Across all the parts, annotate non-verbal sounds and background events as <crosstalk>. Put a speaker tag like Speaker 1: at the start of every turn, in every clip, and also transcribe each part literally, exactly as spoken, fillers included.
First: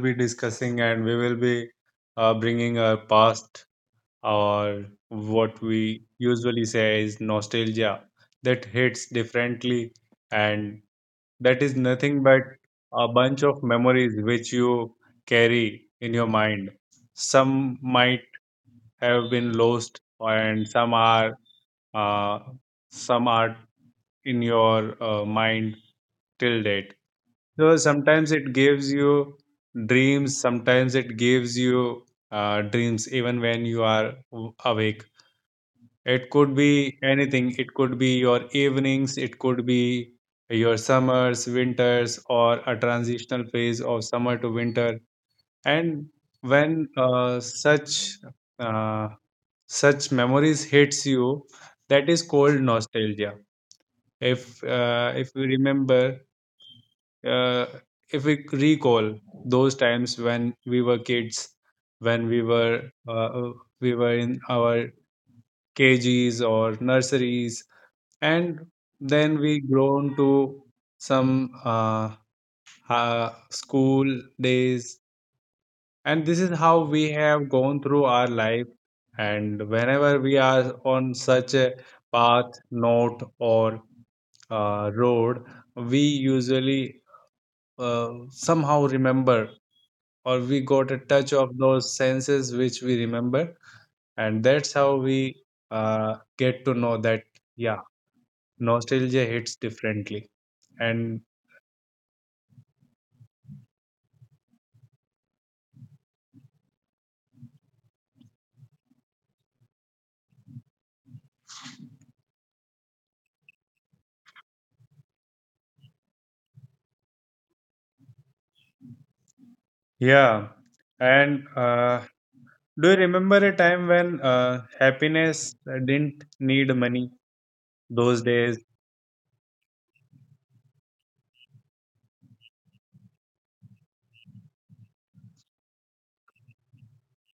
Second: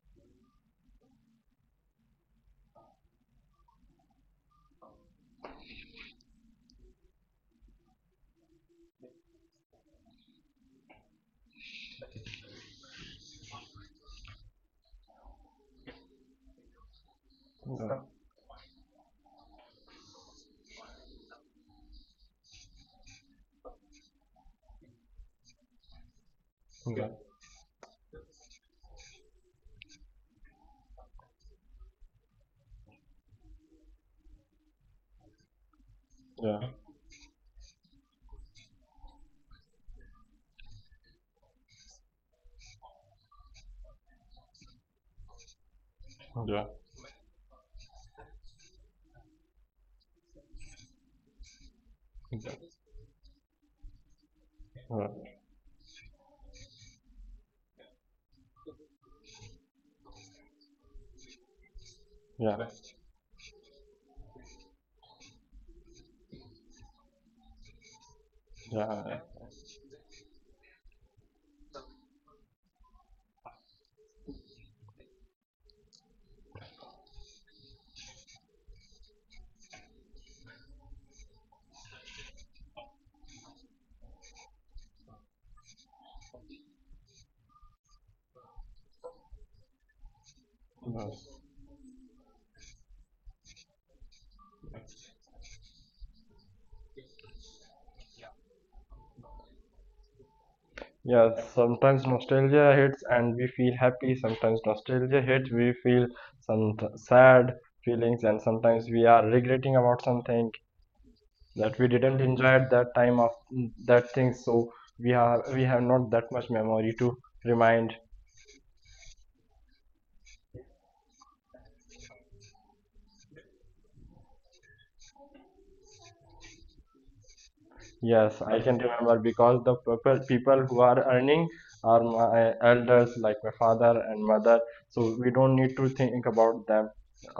Speaker 1: be discussing and we will be uh, bringing our past or what we usually say is nostalgia that hits differently. And that is nothing but a bunch of memories which you carry in your mind. Some might have been lost, and some are, uh, some are in your uh, mind till
Speaker 2: Yeah.
Speaker 1: date.
Speaker 2: Yeah.
Speaker 1: So sometimes it gives you dreams, sometimes it gives you uh, dreams even when you are w- awake. It could
Speaker 2: Yeah.
Speaker 1: be anything. It could be your evenings, it could be your summers, winters, or a transitional phase of summer to winter. And
Speaker 2: Yeah.
Speaker 1: when uh, such uh, such memories hits you, that is
Speaker 2: Yeah.
Speaker 1: called nostalgia. If uh, if you remember, uh, if we recall those times when we were kids, when we were uh, we were in our K Gs or nurseries, and
Speaker 2: Yeah.
Speaker 1: then we grown to some uh, uh, school days, and this is how we have gone through our life. And whenever we are on such a path, note, or uh, road, we usually uh, somehow remember, or we got a
Speaker 2: Yeah.
Speaker 1: touch of those senses which we remember, and that's how we uh, get to know that, yeah, nostalgia hits differently. And,
Speaker 2: Yeah, sometimes nostalgia hits and we feel happy, sometimes nostalgia hits, we feel some th- sad feelings, and sometimes we are regretting about something that we didn't enjoy at that time of mm, that thing, so we have we have not that much memory to remind.
Speaker 1: yeah. And uh, do you remember a time when uh, happiness uh, didn't need money those
Speaker 2: Yes,
Speaker 1: days?
Speaker 2: I can remember because the people people who are earning are my elders, like my father and mother. So we don't need to think about them,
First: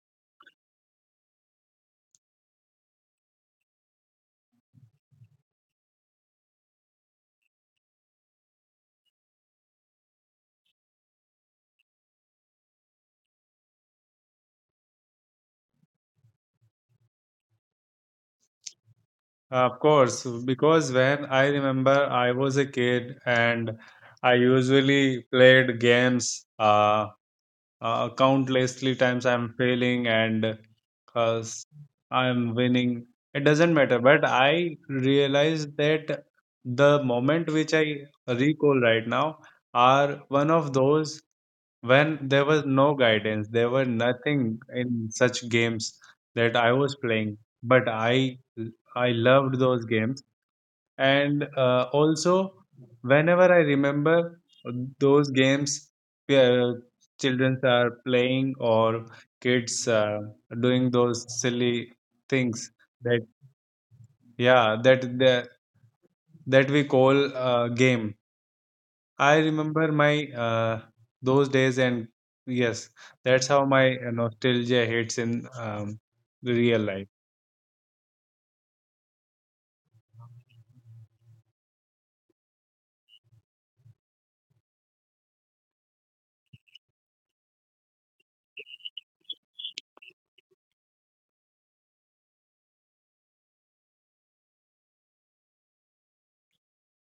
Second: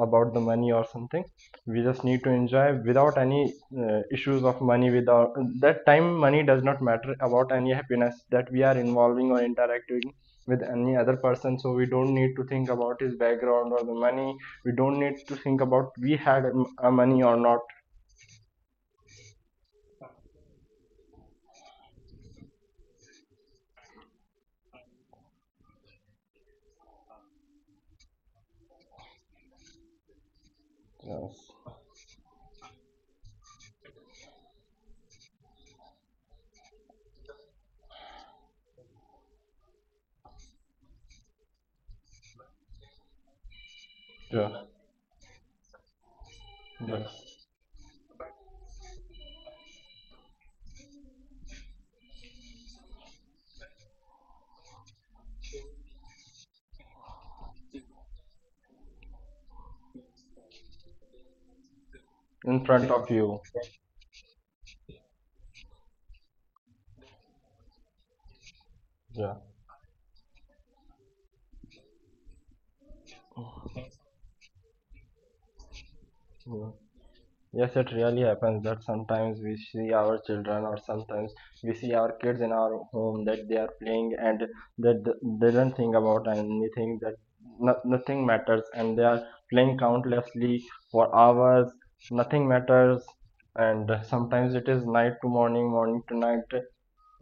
Speaker 2: about the money or something. We just need to enjoy without any uh, issues of money. Without that time, money does not matter about any happiness that we are involving or interacting with any other person. So we don't need to think about his background or the money. We don't need to think about we had um, uh, money or not.
Speaker 1: Of course, because when I remember, I was a kid and I usually played games. uh, uh, Countlessly times I'm failing and uh,
Speaker 2: Yes.
Speaker 1: s- I'm winning, it doesn't matter, but I realize that the moment which I recall right now are one of those when there was no guidance, there were nothing
Speaker 2: Sure.
Speaker 1: in such games that I was playing,
Speaker 2: Yes.
Speaker 1: but i i loved those games. And uh, also whenever I remember those games where children are playing or kids are doing those silly
Speaker 2: In
Speaker 1: things,
Speaker 2: front of
Speaker 1: that
Speaker 2: you.
Speaker 1: yeah that that, that we call uh, game. I
Speaker 2: Yeah.
Speaker 1: remember my uh, those days, and yes, that's how my uh, nostalgia hits in um, the
Speaker 2: Yeah.
Speaker 1: real life.
Speaker 2: Yes, it really happens that sometimes we see our children or sometimes we see our kids in our home that they are playing and that th- they don't think about anything that no- nothing matters and they are playing countlessly for hours. Nothing matters, and sometimes it is night to morning, morning to night.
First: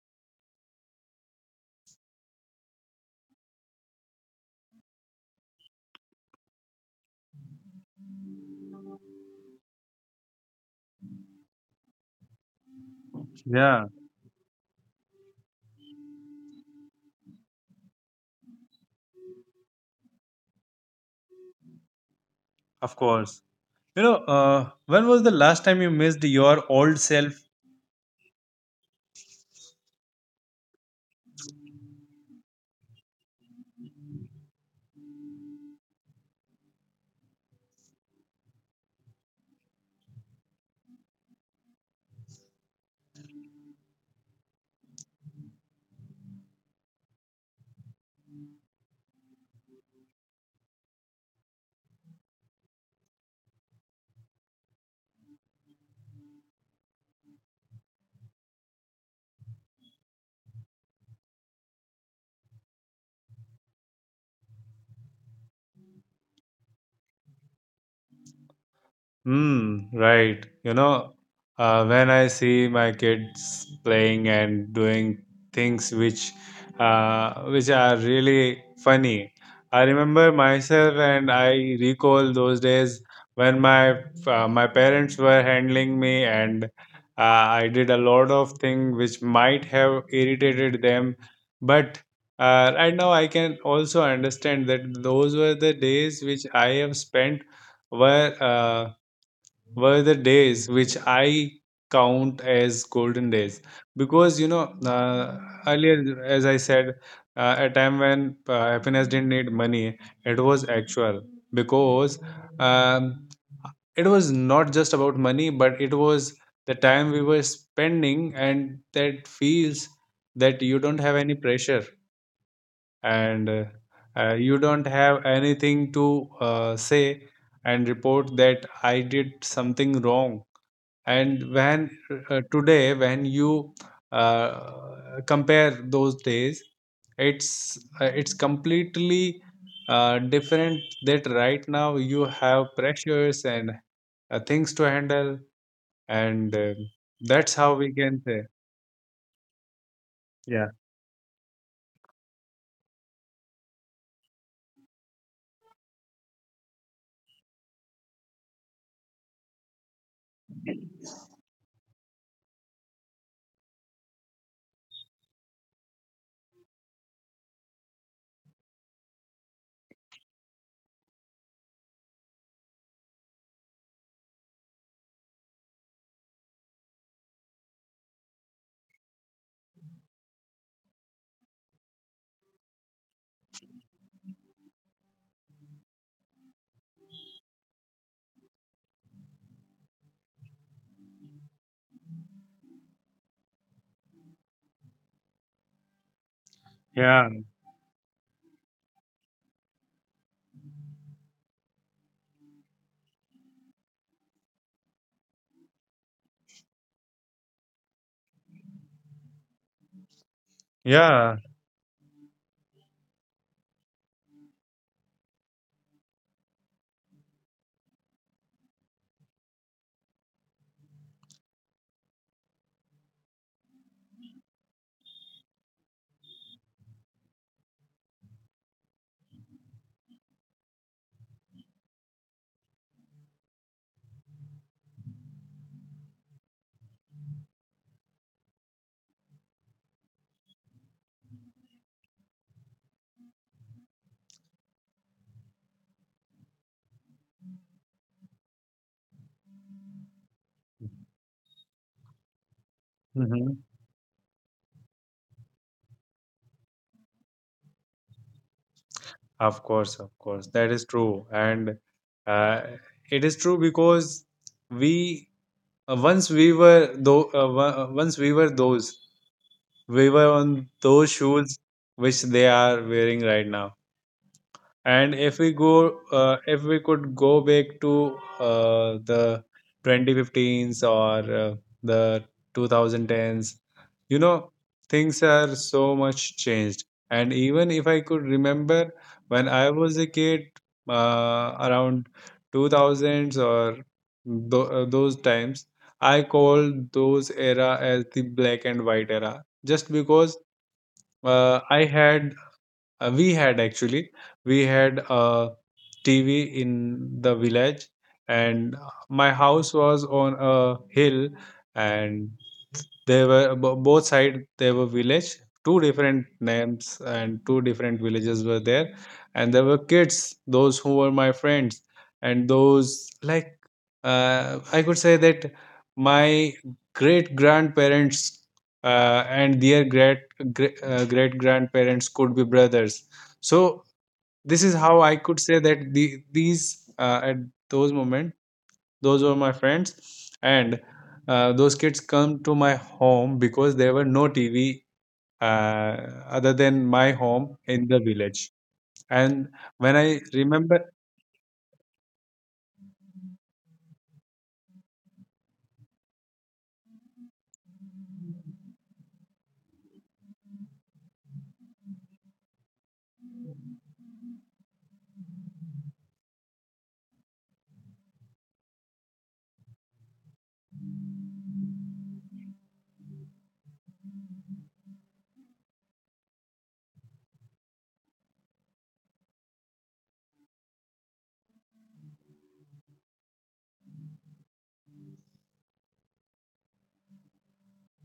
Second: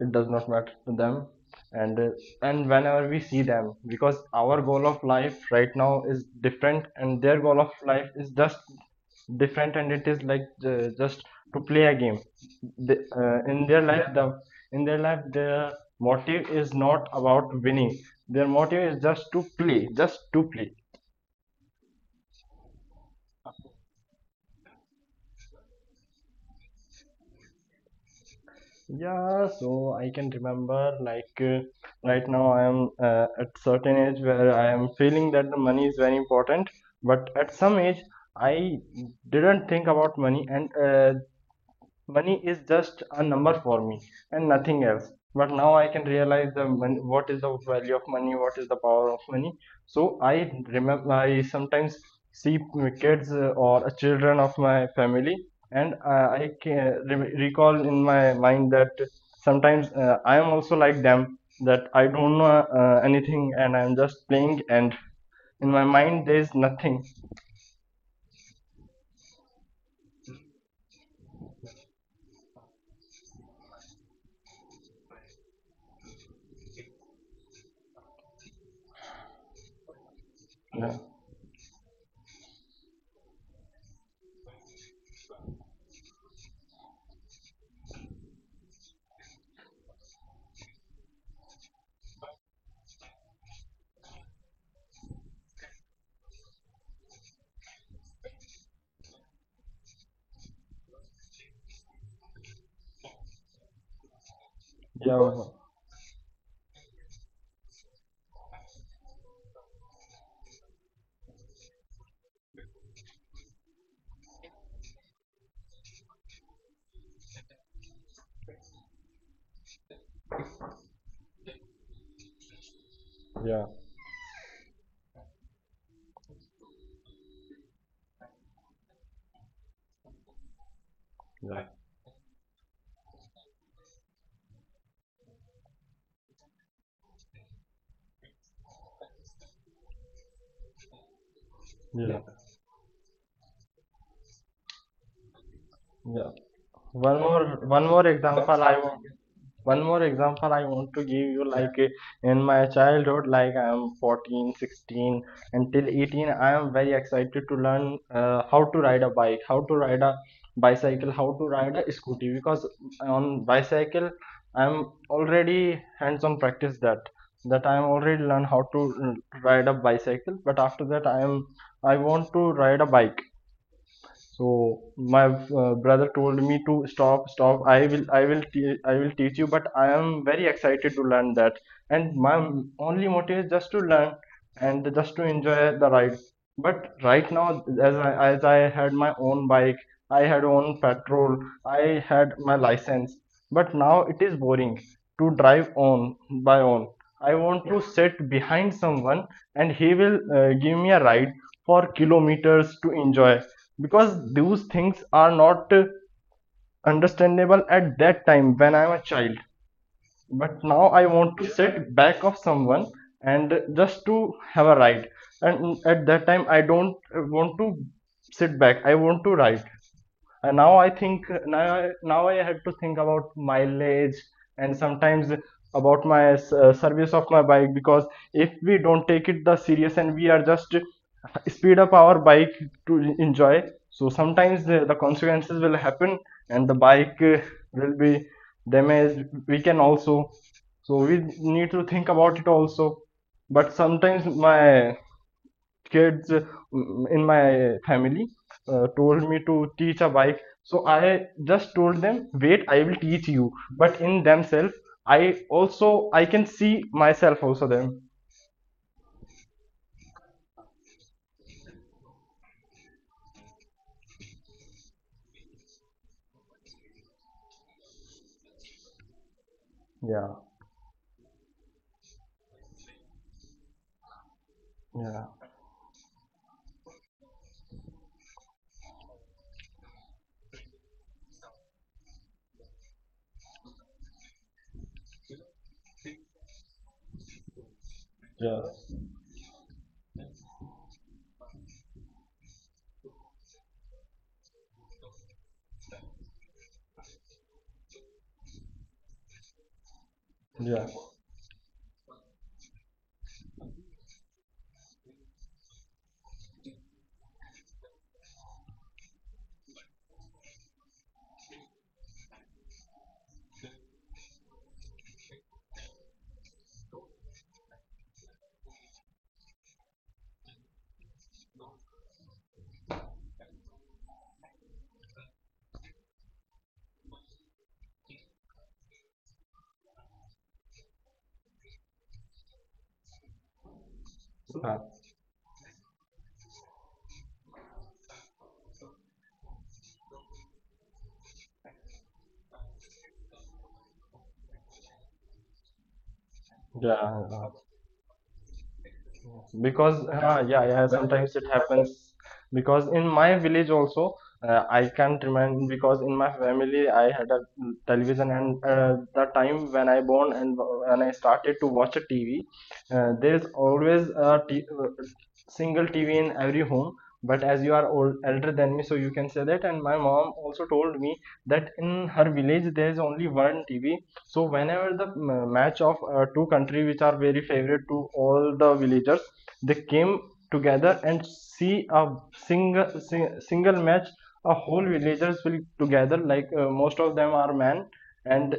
Speaker 2: It does not matter to them, and uh, and whenever we see them because our goal of life right now is different and their goal of life is just different, and it is like uh, just to play a game the, uh, in their
Speaker 1: Yeah.
Speaker 2: life, the in their life their motive is not about winning, their motive is just to play, just to play.
Speaker 1: Of course. You know, uh, when was the last time you missed your old self?
Speaker 2: Yeah, so I can remember, like uh, right now I am uh, at certain age where I am feeling that the money is very important, but at some age I didn't think about money, and uh, money is just a number for me and nothing else. But now I can realize the mon- what is the value of money, what is the power of money. So I remember I sometimes see kids uh, or children of my family, and uh, I can re- recall in my mind that sometimes uh, I am also like them, that I don't know uh, anything and I'm just playing, and in my mind there is nothing.
Speaker 1: Mm, right. You know, uh, when I see my kids playing and doing things which uh, which are really funny, I remember
Speaker 2: Yeah
Speaker 1: myself and I recall those days when my uh, my parents were handling me, and uh, I did a lot of things which might have irritated them, but uh, right now I can also understand that those were the days which I have spent were. Uh, were the days which I count as golden days, because you know,
Speaker 2: yeah.
Speaker 1: uh, earlier, as I said, uh, a time when uh, happiness didn't need money, it was actual, because um, it was not just about money, but it was the time we were spending, and that feels that you don't have any pressure
Speaker 2: Yeah.
Speaker 1: and uh, uh, you don't have anything to uh, say and report that I did something wrong.
Speaker 2: Yeah.
Speaker 1: And when uh, today, when you uh, compare those days, it's uh, it's completely uh, different. That
Speaker 2: Yeah,
Speaker 1: right now you have pressures and uh, things to handle,
Speaker 2: yeah. One
Speaker 1: and uh,
Speaker 2: more, one more
Speaker 1: that's how we
Speaker 2: example I
Speaker 1: can
Speaker 2: want.
Speaker 1: say.
Speaker 2: One more example I want to give
Speaker 1: Yeah,
Speaker 2: you, like uh, in my childhood, like I am fourteen, sixteen, until eighteen, I am very excited to learn uh, how to ride a bike, how to ride a bicycle, how to ride a scooty. Because on bicycle, I'm already hands-on practice that that I'm already learn how to mm, ride a bicycle. But after that, I am I want to ride a bike, so my uh, brother told me to stop, stop. I will, I will, te- I will teach you. But I am very excited to learn that, and my m- only motive is just to learn and just to enjoy the ride. But right now, as I, as I had my own bike, I had own petrol, I had my license, but now it is boring to drive on by on. I want, yeah, to
Speaker 1: yeah,
Speaker 2: sit behind someone, and he will uh, give me a ride for kilometers to enjoy, because those things are not uh, understandable at that time when I am a child. But now I want to sit
Speaker 1: yeah.
Speaker 2: back of someone and just to have a ride. And at that time, I don't uh, want to sit back. I want to ride. And now I think, now now I had to think about mileage and sometimes about my uh, service of my bike, because if we don't take it the serious and we are just speed up our bike to enjoy, so sometimes the, the consequences will happen and the bike uh, will be damaged we can also, so we need to think about it also. But sometimes my kids uh, in my family uh, told me to teach a bike, so I just told them wait, I will teach you, but in
Speaker 1: Hmm.
Speaker 2: themselves I also I can see myself also them.
Speaker 1: Of course, of course, that is true, and uh, it is true because we uh, once we were though uh, wo- uh, once we were those,
Speaker 2: Yeah.
Speaker 1: we were on those shoes which they are wearing right now.
Speaker 2: Yeah.
Speaker 1: And if we go uh, if we could go back to uh, the twenty fifteens or uh, the twenty tens, you know, things are so much changed. And even
Speaker 2: Yeah.
Speaker 1: if I could remember, when I was a kid, uh, around two thousands or th- uh, those times, I called those era as the black and white era, just
Speaker 2: Yeah,
Speaker 1: because uh, I had, uh, we had actually, we had a T V in the village, and my house was on a hill, and they were b- both side. They were village. Two different names and two different villages were there, and there were kids those who were my friends, and those like uh, I could say that my great grandparents uh, and their great great grandparents could be brothers. So this is how I could say that the, these uh, at those moments, those were my friends, and uh, those kids come to my home because there were no TV uh, other
Speaker 2: yeah.
Speaker 1: than
Speaker 2: yeah.
Speaker 1: my home in the village.
Speaker 2: Because
Speaker 1: And
Speaker 2: uh,
Speaker 1: when
Speaker 2: yeah,
Speaker 1: I
Speaker 2: yeah, sometimes it
Speaker 1: remember,
Speaker 2: happens. Because in my village also, uh, I can't remember, because in my family I had a television, and uh, the time when I born and when I started to watch a TV, uh, there is always a t- single T V in every home. But as you are old, elder than me, so you can say that. And my mom also told me that in her village there is only one T V. So whenever the uh, match of uh, two country which are very favorite to all the villagers, they came together and see a single sing, single match. A whole villagers will together. Like uh, most of them are men, and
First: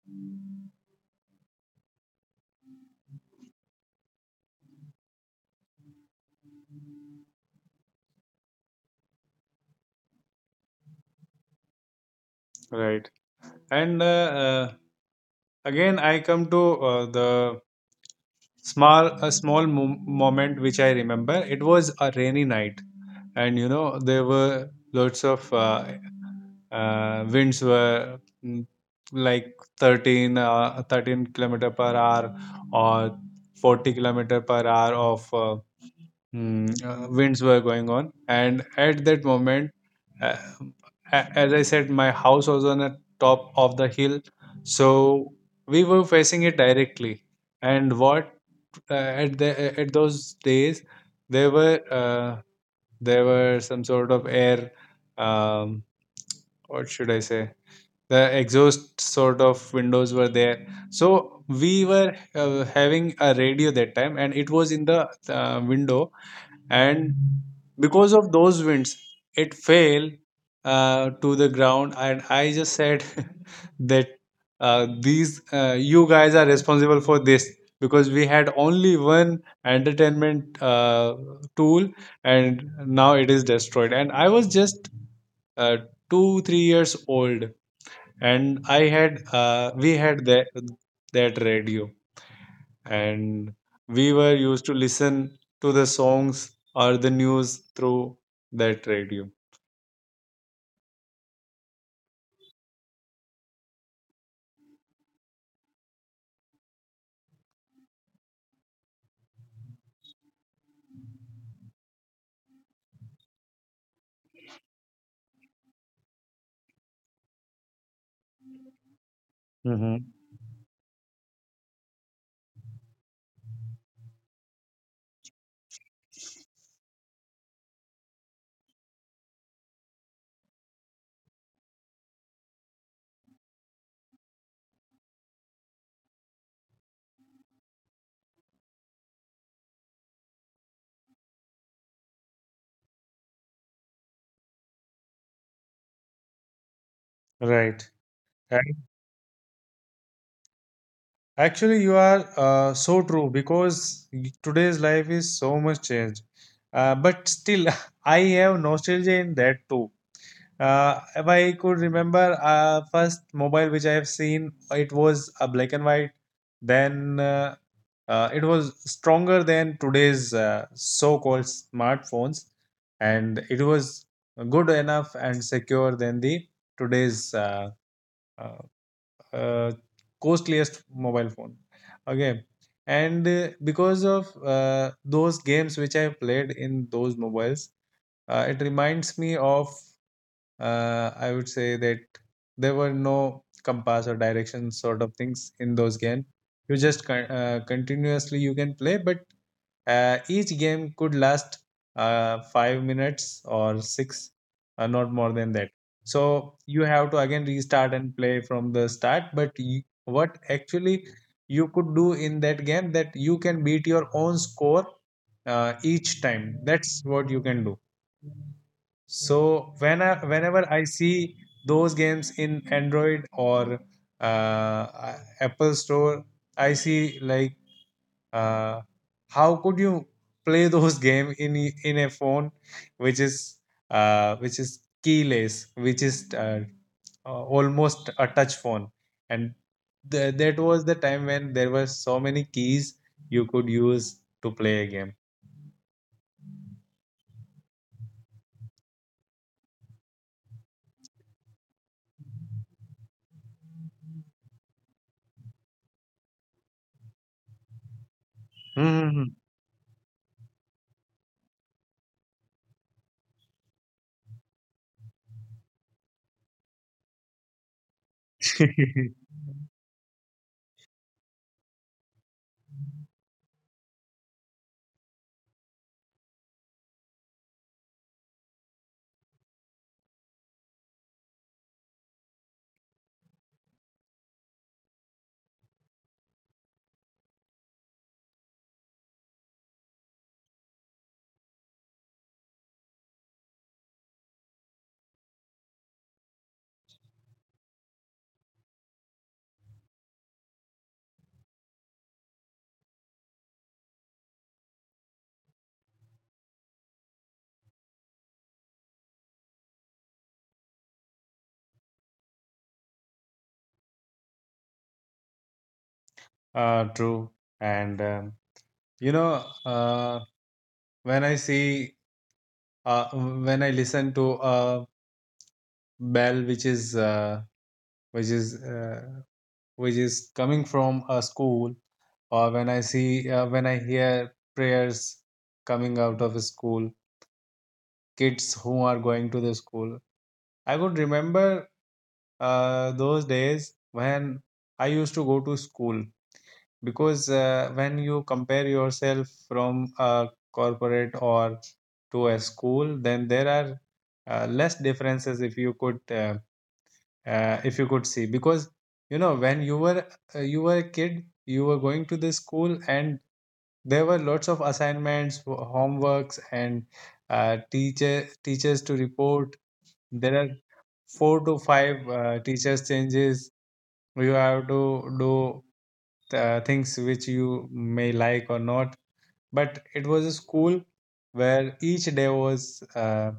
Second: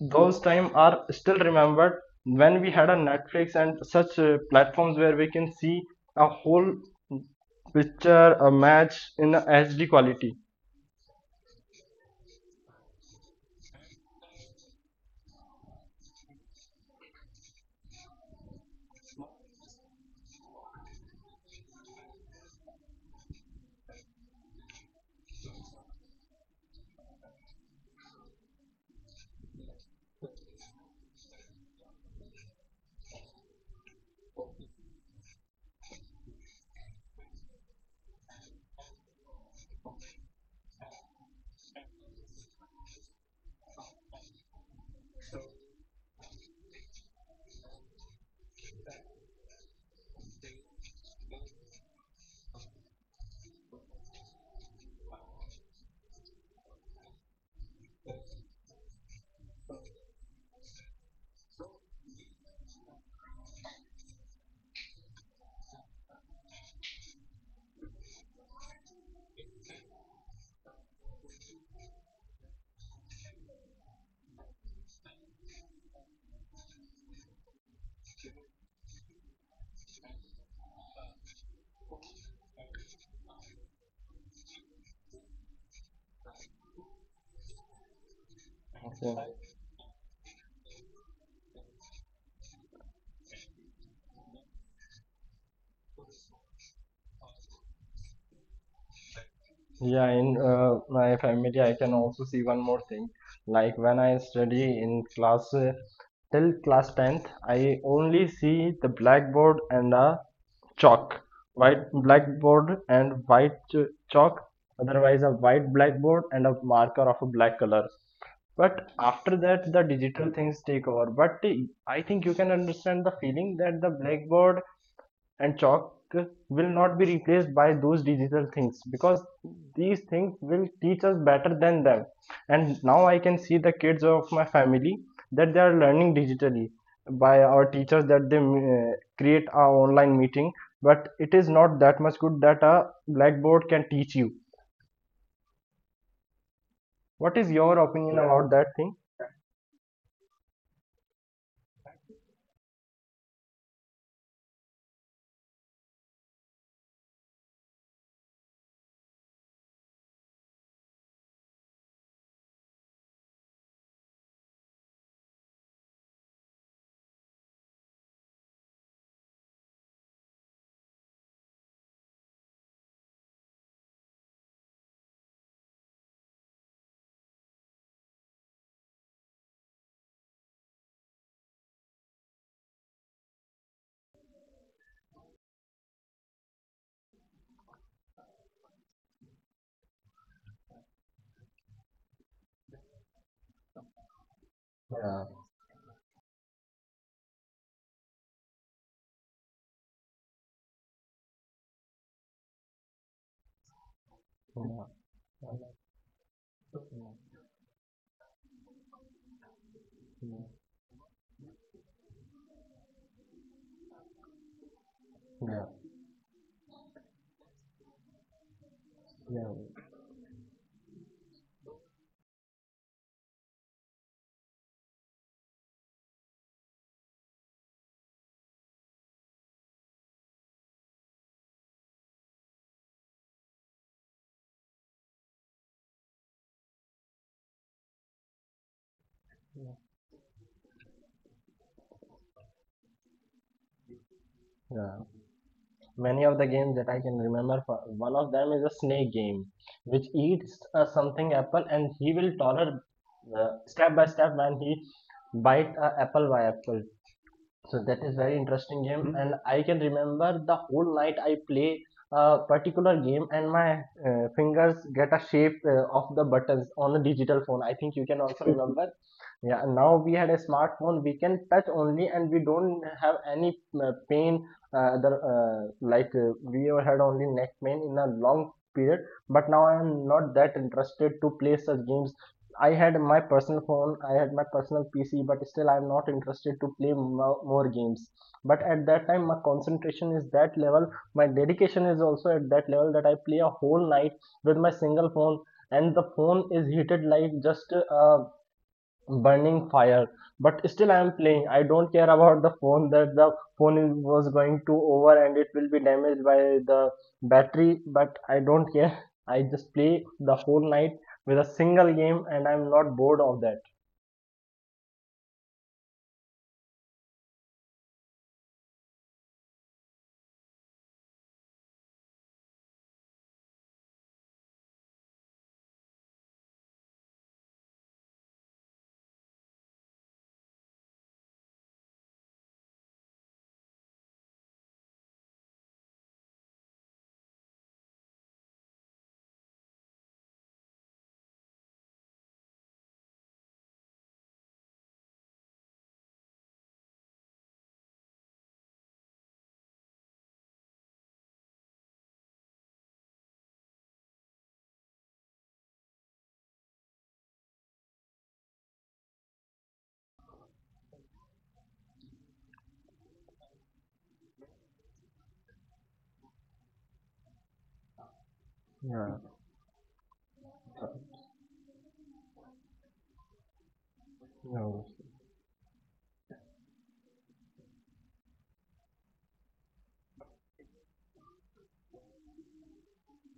Speaker 2: those time are still remembered when we had a Netflix and such uh, platforms where we can see a whole picture a match in a H D quality.
Speaker 1: right. And uh, uh, again, I come to uh, the small a small mom- moment which I remember. It was a rainy night, and you know, there were lots of uh, uh, winds were, mm, like, thirteen uh, thirteen kilometer per hour or forty kilometer per hour of uh, mm, uh, winds were going on. And at that moment, uh, a- as I said, my house was on the top of the hill, so we were facing it directly. And what, uh, at the at those days, there were uh, there were some sort of air, um, what should I say, the exhaust sort of windows were there, so we were uh, having a radio that time, and it was in the uh, window. And because of those winds, it fell uh, to the ground, and I just said <laughs> that uh, these uh, you guys are responsible for this, because we had only one entertainment uh, tool, and now it is destroyed. And I was just uh, 2 3 years old, and I
Speaker 2: So,
Speaker 1: had uh, we had that that radio, and we were used to listen to the songs or the news through that radio.
Speaker 2: yeah, in uh, my family I can also see one more thing, like when I study in class uh, till class tenth, I only see the blackboard and a chalk, white blackboard and white ch- chalk, otherwise a white blackboard and a marker of a black color. But after that, the
Speaker 1: Mm-hmm.
Speaker 2: digital things take over. But I think you can understand the feeling that the blackboard and chalk will not be replaced by those digital things because these things will teach us better than them. And now I can see the kids of my family that they are learning digitally by our teachers, that they uh, create our online meeting. But it is not that much good that a blackboard can teach you. What is
Speaker 1: Right.
Speaker 2: your opinion about
Speaker 1: And
Speaker 2: that thing?
Speaker 1: actually, you are uh, so true, because y- today's life is so much changed. Uh, but still, <laughs> I have nostalgia in that too. Uh, if I could remember, uh, first mobile which I have seen, it was a black and white. Then uh, Uh, it was stronger than today's uh, so-called smartphones, and it was good enough and secure than the today's uh, uh, uh, costliest mobile phone. Okay, and uh, because of uh, those games which I played in those mobiles, uh, it reminds me of, uh, I would say that there were no compass or direction sort of things in those games. You just con- uh, continuously you can play, but uh, each game could last uh, five minutes or six, uh, not more than that. So you have to again restart and play from the start. But you, what
Speaker 2: Yeah,
Speaker 1: actually you could do in that game, that you can beat your own score uh, each time. That's what you can do.
Speaker 2: yeah.
Speaker 1: So
Speaker 2: Yeah.
Speaker 1: when I, whenever I see those games in Android or uh, Apple Store, I see, like, uh, how could you play those <laughs> game in y- in a phone which is uh, which is keyless, which is uh, uh, almost a touch phone, and th- that was the time when there were so many keys you could use to play a
Speaker 2: Yeah.
Speaker 1: game.
Speaker 2: Many of the games that I can remember, for, one of them is a snake game, which eats uh, something apple and he will tolerate uh, step by step when he bite a apple by apple. So that is very interesting game. Hmm?
Speaker 1: Mhm.
Speaker 2: And I can remember the whole night I play a particular game, and my uh, fingers get a shape uh, of the buttons on a digital phone. I think you can also <laughs> remember.
Speaker 1: <laughs>
Speaker 2: Yeah, now we had a smartphone. We can touch only, and we don't have any uh, pain. Uh, the uh, like uh, We had only neck pain in a long period. But now I am not that interested to play such games. I had my personal phone, I had my personal P C, but still I'm not interested to play mo- more games. But at that time, my concentration is that level, my dedication is also at that level, that I play a whole night with my single phone, and the phone is heated like just uh, burning fire, but still I am playing, I don't care about the phone that the phone is, was going to over and it will be damaged by the battery, but I don't care, I just play the whole night with a single game and I'm not bored of that.
Speaker 1: Uh, true. And um, you know, uh, when I see, uh, when i listen to a bell which is uh, which is uh, which is coming from a school, or when I see, uh, when i hear prayers coming out of a school, kids who are going to the school, I would remember uh, those days when I used to go to school. Because uh, when you compare yourself from a corporate or to a school, then there are uh, less differences, if you could uh, uh, if you could see, because you know, when you were uh, you were a kid, you were going to the school, and there were lots of assignments, ho- homeworks, and uh, teacher teachers to
Speaker 2: Yeah,
Speaker 1: report. There are four to five uh, teachers changes you
Speaker 2: yeah.
Speaker 1: have to do, uh, things which you may like or not, but it was a school where each day was uh,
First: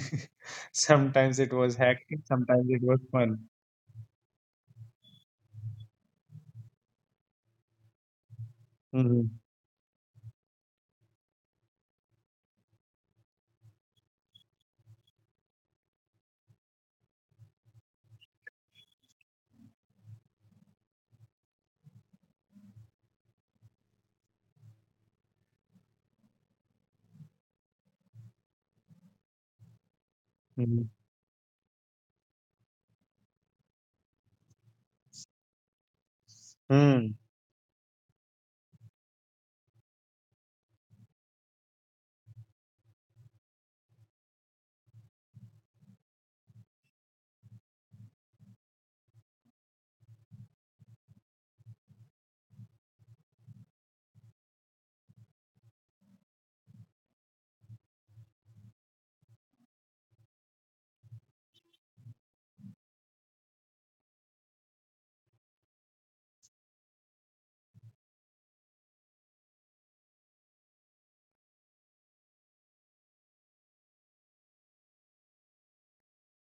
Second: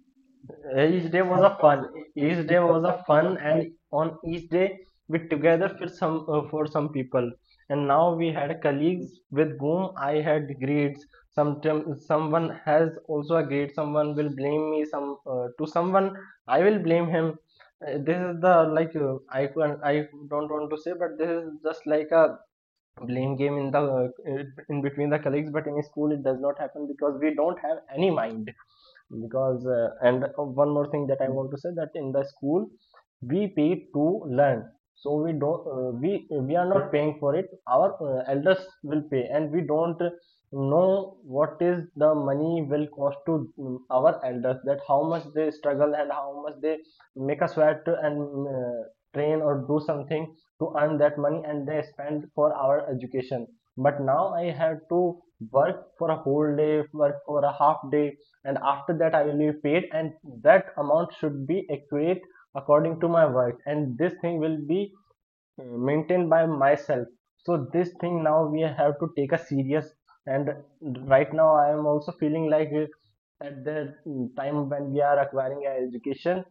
Speaker 1: <laughs>
Speaker 2: Each day
Speaker 1: sometimes
Speaker 2: was
Speaker 1: it
Speaker 2: a
Speaker 1: was
Speaker 2: fun,
Speaker 1: hectic,
Speaker 2: each day
Speaker 1: sometimes it
Speaker 2: was a
Speaker 1: was
Speaker 2: fun,
Speaker 1: fun.
Speaker 2: and on each day we together for some uh, for some people, and now we had colleagues
Speaker 1: Mhm.
Speaker 2: with whom I had grades. Sometime someone has also a grade, someone will blame me, some uh, to someone I will blame him. Uh, this is the like uh, I can I don't want to say, but this is just like a blame game in the uh, in between the colleagues. But in school it does not happen because we don't have any mind. Because uh, and one more thing that I want to say, that in the school we pay to learn, so we don't uh, we we are not paying
Speaker 1: Mhm.
Speaker 2: for it, our uh, elders will pay, and we don't know what is the money will cost to mm, our elders, that how much they struggle and how much they make a sweat and uh, train or do something to earn that money, and they spend for our education. But now I have to work for a whole day, work for a half day, and after that I will be paid, and that amount should be accurate according to my work. And this thing will be uh, maintained by myself. So this thing now we have to take a serious. And right now I am also feeling like uh, at the mm, time when we are acquiring our education,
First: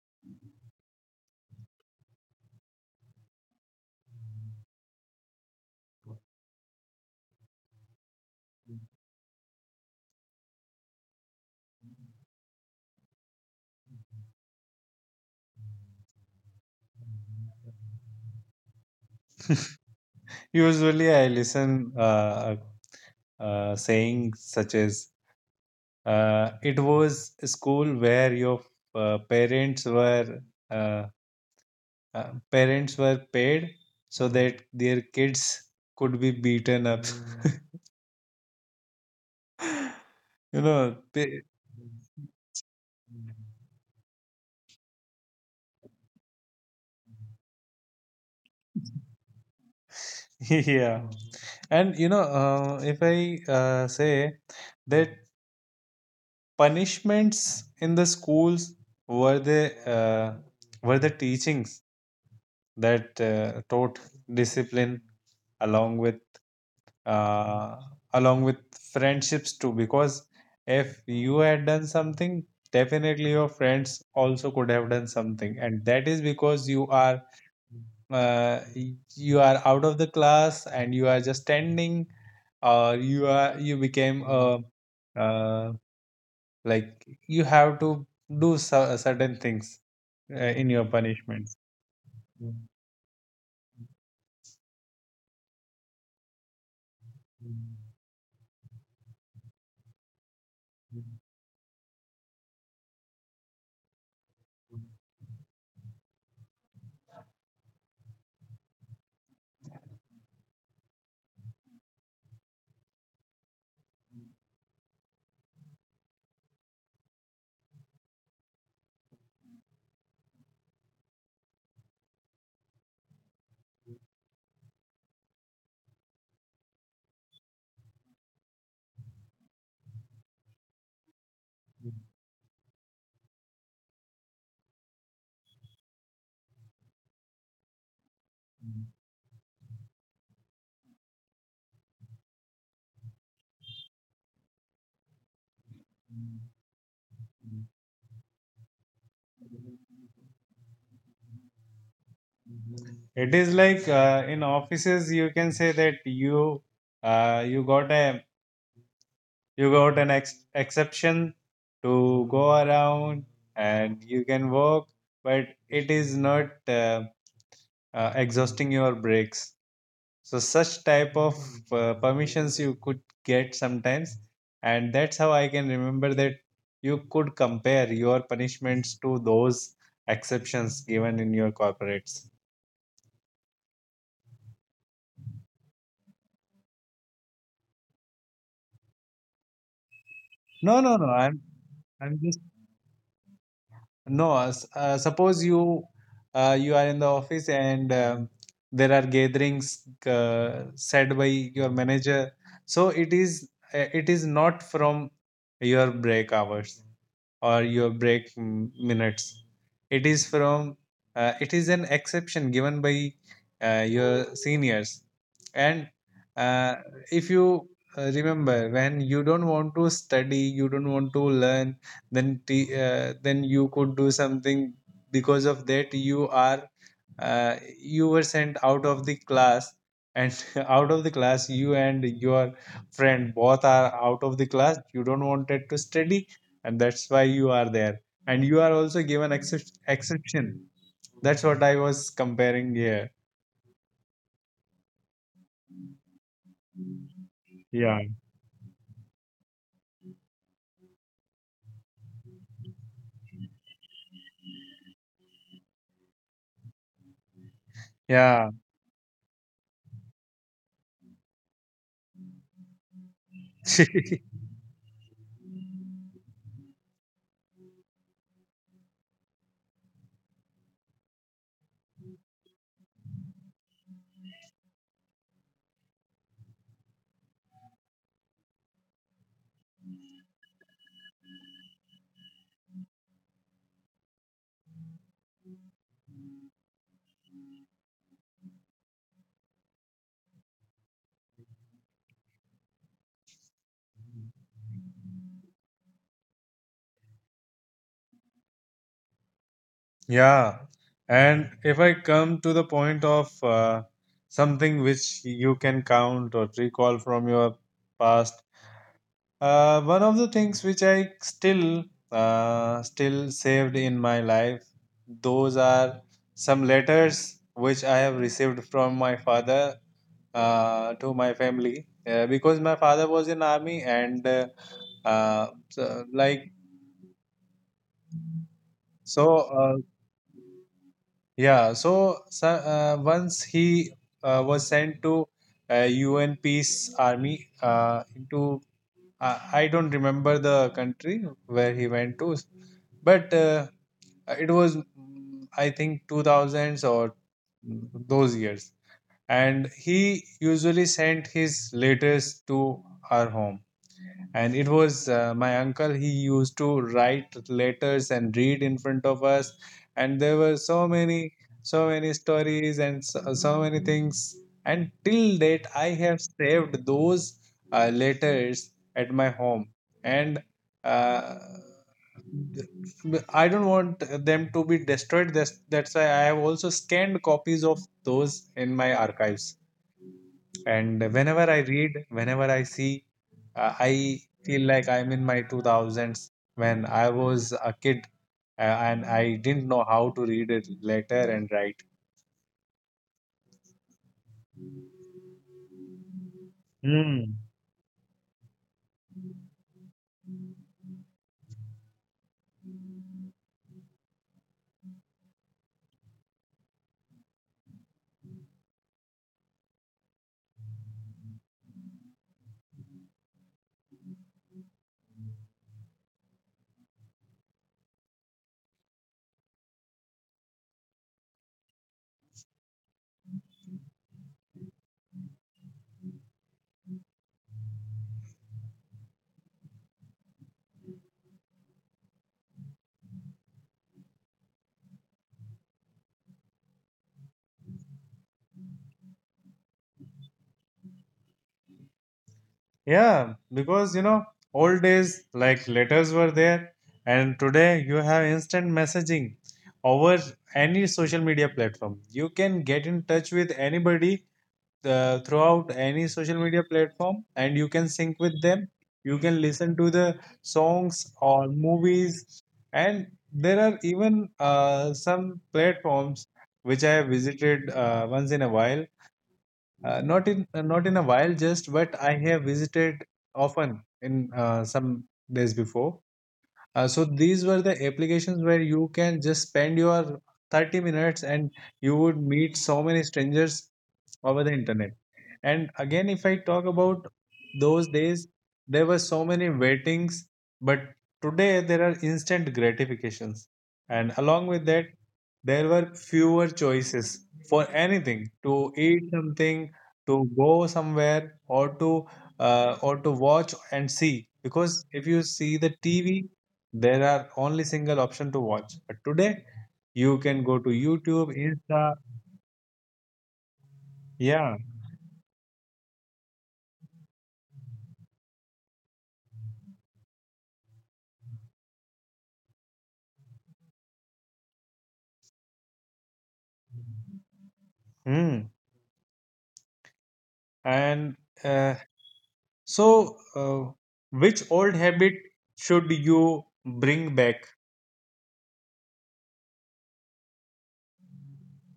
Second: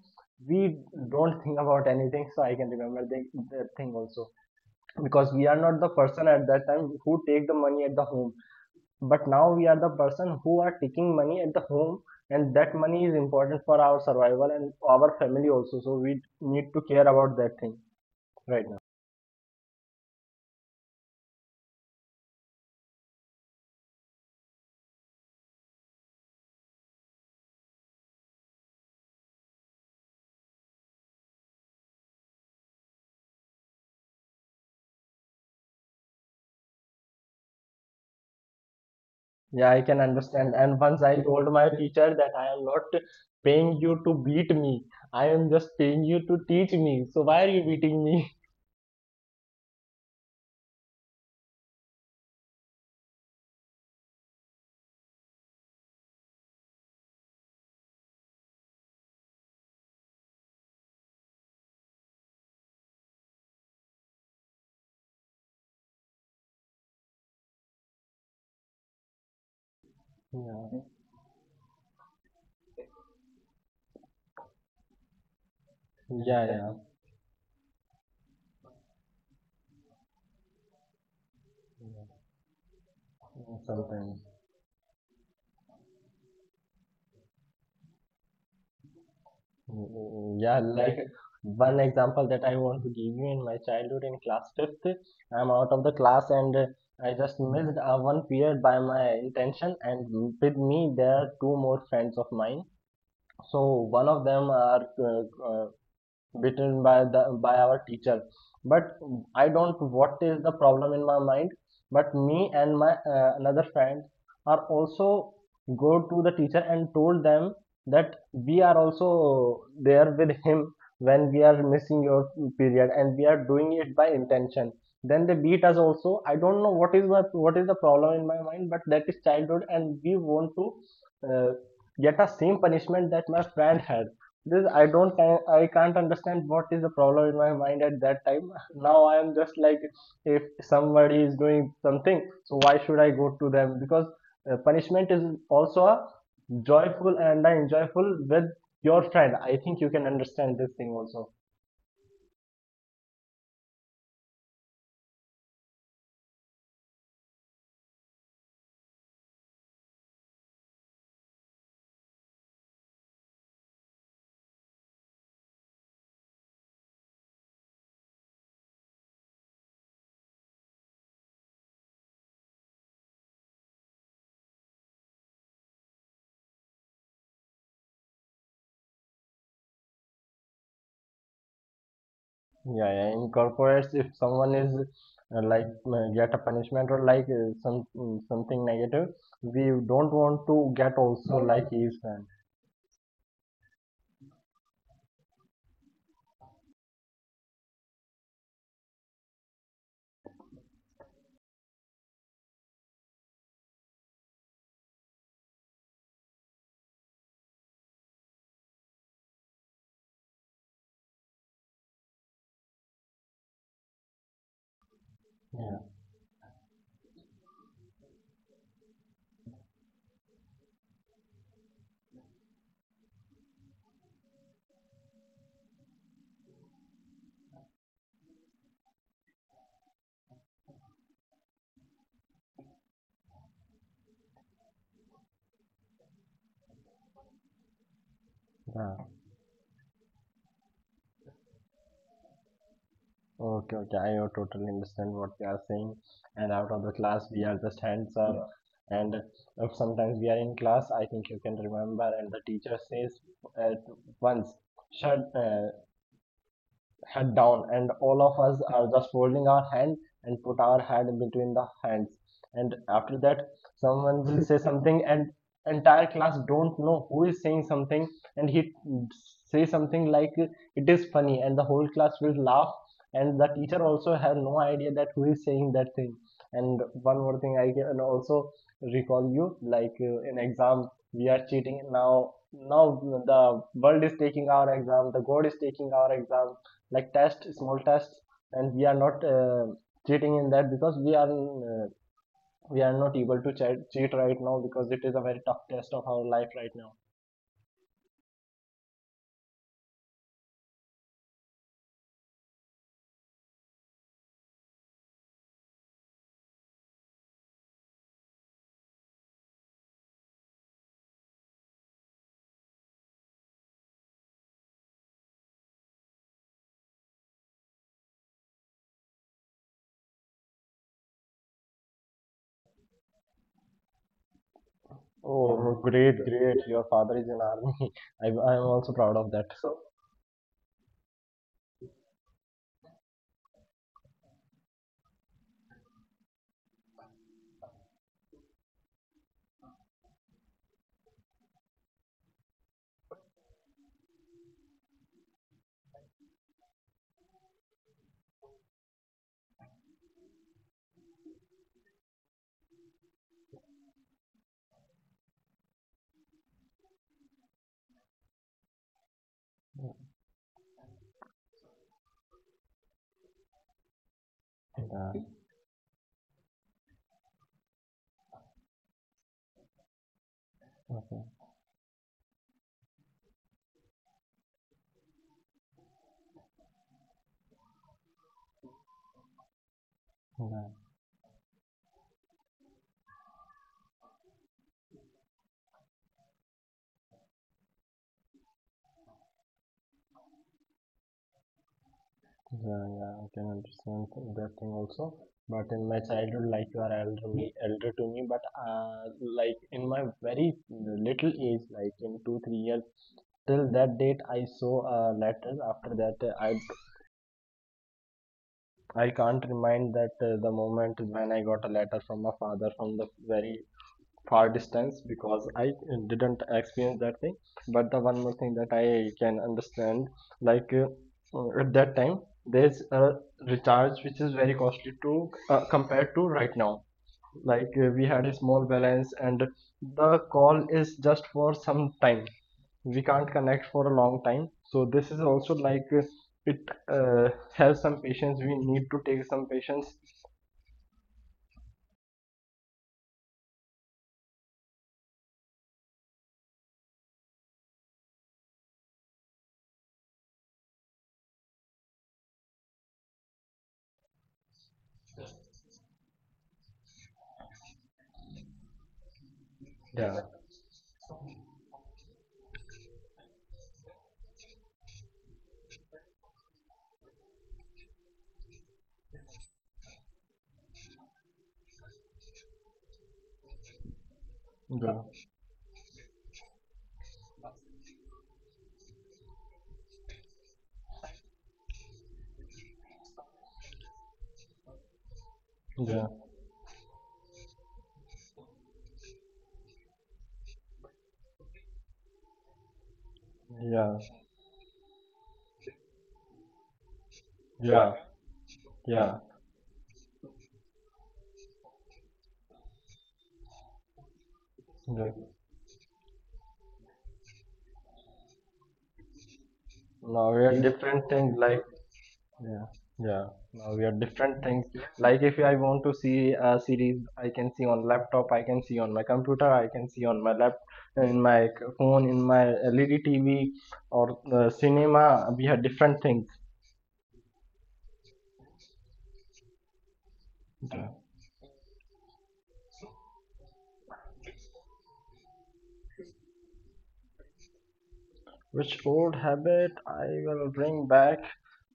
Speaker 2: we don't think about anything. So I can remember the, the thing also because we are not the person at that time who take the money at the home, but now we are the person who are taking money at the home, and that money is important for our survival and our family also, so we need to care about that thing right now.
Speaker 1: Usually, I listen uh, uh, saying such as, uh, "It was a school where your uh, parents were uh, uh, parents were paid so that their kids could be beaten up."
Speaker 2: Yeah, I can
Speaker 1: <laughs>
Speaker 2: understand.
Speaker 1: You
Speaker 2: And
Speaker 1: know,
Speaker 2: once I
Speaker 1: they,
Speaker 2: told my teacher that I am not paying you to beat me, I am just paying you to teach me, so why are you beating me?
Speaker 1: <laughs> yeah, and you know, uh, if I uh, say that punishments in the schools were the uh, were the teachings that uh, taught discipline, along with uh, along with friendships too. Because
Speaker 2: <laughs> Yeah,
Speaker 1: if you had done something, definitely your friends also could have done something, and that is
Speaker 2: yeah,
Speaker 1: because
Speaker 2: yeah,
Speaker 1: you are uh, y- you are out of the class and you are just
Speaker 2: yeah.
Speaker 1: standing, or you are, you became
Speaker 2: Sometimes.
Speaker 1: a, uh, like, you have to do cer- certain things
Speaker 2: Mm,
Speaker 1: uh,
Speaker 2: mm. Yeah,
Speaker 1: in
Speaker 2: <laughs>
Speaker 1: your
Speaker 2: like Like,
Speaker 1: punishments.
Speaker 2: one example that I want to give you in my childhood in class fifth, I'm out of the class, and uh, I just missed uh, one period by my intention. And with me, there are two more friends of mine. So one of them are uh, uh, beaten by the by our teacher. But I don't what is the problem in my mind, but me and my uh, another friend are also go to the teacher and told them that we are also there with him when we are missing your period, and we are doing it by intention. Then they beat us also. I don't know what is my what is the problem in my mind, but that is childhood and we want to uh, get the same punishment that my friend had. This i don't I, can't understand what is the problem in my mind at that time. Now I am just like, if somebody is doing something, so why should I go to them? Because uh, punishment is also a joyful and a enjoyful with your friend. I think you can understand this thing also.
Speaker 1: It is like, uh, in offices you can say that you uh, you got a, you got an ex- exception to go around, and you can work, but it is not uh, uh, exhausting your breaks. So such type of uh, permissions you could get sometimes, and that's how I can remember that you could compare your punishments to those exceptions given in your corporates.
Speaker 2: Yeah, yeah, in corporates if someone is uh, like uh, get a punishment or like uh, some mm, something negative, we don't want to get
Speaker 1: No, no, no.
Speaker 2: also
Speaker 1: I'm
Speaker 2: like his friend.
Speaker 1: I'm just. No, s- uh, suppose you uh, you are in the office, and um, there are gatherings uh, said by your manager. So it is uh, it is not from your break hours or your break m- minutes. It is from uh, it is an exception given by uh, your seniors.
Speaker 2: Yeah.
Speaker 1: And uh, if you uh, remember when you don't want to study, you don't want to learn, then t- uh, then you could do something because of that you are uh, you were sent out of the class and <laughs> out of the class you and your friend both are out of the class, you don't wanted to study, and that's why you are there, and
Speaker 2: Yeah.
Speaker 1: you are also given excep exception. That's what I was comparing here.
Speaker 2: Okay, okay, I uh, totally understand what you are saying. And out of the class, we are just hands
Speaker 1: Yeah,
Speaker 2: up. Yeah. And if sometimes we are in class, I think you can remember, and the teacher says at once, shut, uh, head down, and all of us
Speaker 1: yeah.
Speaker 2: are just folding our hand and put our head between the hands. And after that, someone will
Speaker 1: <laughs>
Speaker 2: say <laughs> something, and entire class don't know who is saying something. And he say something like it is funny, and the whole class will laugh. And the teacher also have no idea that who is saying that thing. And one more thing I can also recall you, like uh, in exam we are cheating. Now now the world is taking our exam, the god is taking our exam, like test, small tests, and we are not uh, cheating in that because we are uh, we are not able to cheat, cheat right now because it is a very tough test of our life right now.
Speaker 1: Yeah, and if I come to the point of uh, something which you can count or recall from your past. Uh, one of the things which I still uh, still saved in my life, those are some letters which I have received from my father uh, to my family, uh, because my father was in army, and uh, uh,
Speaker 2: Oh,
Speaker 1: so,
Speaker 2: great,
Speaker 1: like,
Speaker 2: great! Your father is in army. <laughs> I, I am also proud
Speaker 1: so
Speaker 2: of that.
Speaker 1: uh,
Speaker 2: So,
Speaker 1: yeah, so, so uh, once he uh, was sent to uh, U N peace army uh, into, I, I don't remember the country where he went to, but uh, it was, mm, I think, two thousands or those years. And he usually sent his letters to our home, and it was uh, my uncle, he used to write letters and read in front of us, and there were so many so many stories and so, so many things.
Speaker 2: yeah.
Speaker 1: And till date I have saved those uh, letters at my home. And
Speaker 2: Okay.
Speaker 1: uh, I don't want them to be destroyed. That's that's why I have also scanned copies of those in my archives.
Speaker 2: Yeah.
Speaker 1: And whenever I read, whenever I see, uh, I feel like I'm in my two thousands when I was a kid, uh, and I didn't know how to read a letter and write.
Speaker 2: Yeah, yeah, I can understand that thing also. But in my childhood, like you are elder me,
Speaker 1: Hmm.
Speaker 2: elder to me. But uh, like in my very little age, like in two three years, till that date I saw a letter. After that, uh, I I can't remind that uh, the moment when I got a letter from my father from the very far distance because I uh, didn't experience that thing. But the one more thing that I can understand, like uh, uh, at that time, there's a recharge which is very costly to uh, compared to right now. Like uh, we had a small balance, and the call is just for some time. We can't connect for a long time. So this is also like uh, it uh, has some patience. We need to take some patience.
Speaker 1: Yeah, because you know, old days like letters were there, and today you have instant messaging over any social media platform. You can get in touch with anybody uh, throughout any social media platform, and you can sync with them, you can listen to
Speaker 2: Yeah.
Speaker 1: the songs or movies. And there are even uh, some platforms which I have visited uh, once in a while, uh, not in uh, not in a while just, but I have visited often in uh, some
Speaker 2: Yeah.
Speaker 1: days before. Uh, so these were the applications where you can just spend your thirty minutes and you would meet so many strangers over the internet. And again,
Speaker 2: Yeah.
Speaker 1: if I talk about those days, there were so many waitings, but today there are instant gratifications.
Speaker 2: Yeah.
Speaker 1: And along with that, there were fewer choices for
Speaker 2: Yeah.
Speaker 1: anything, to eat
Speaker 2: Yeah.
Speaker 1: something, to go somewhere, or to uh, or to watch and see. Because if you
Speaker 2: Yeah.
Speaker 1: see the T V, there are only single option to watch, but today you
Speaker 2: Now
Speaker 1: can
Speaker 2: we
Speaker 1: go
Speaker 2: are
Speaker 1: to
Speaker 2: These different
Speaker 1: YouTube,
Speaker 2: things, like
Speaker 1: Insta.
Speaker 2: yeah, yeah. Now we are different
Speaker 1: Yeah.
Speaker 2: things, like if I want to see a series, I can see on laptop, I can see on my computer, I can see on my lap, in my c- phone, in my L E D T V, or uh, cinema. We have different things.
Speaker 1: Hmm. And uh, so uh, which old habit should you bring back?
Speaker 2: Which old habit I will bring back?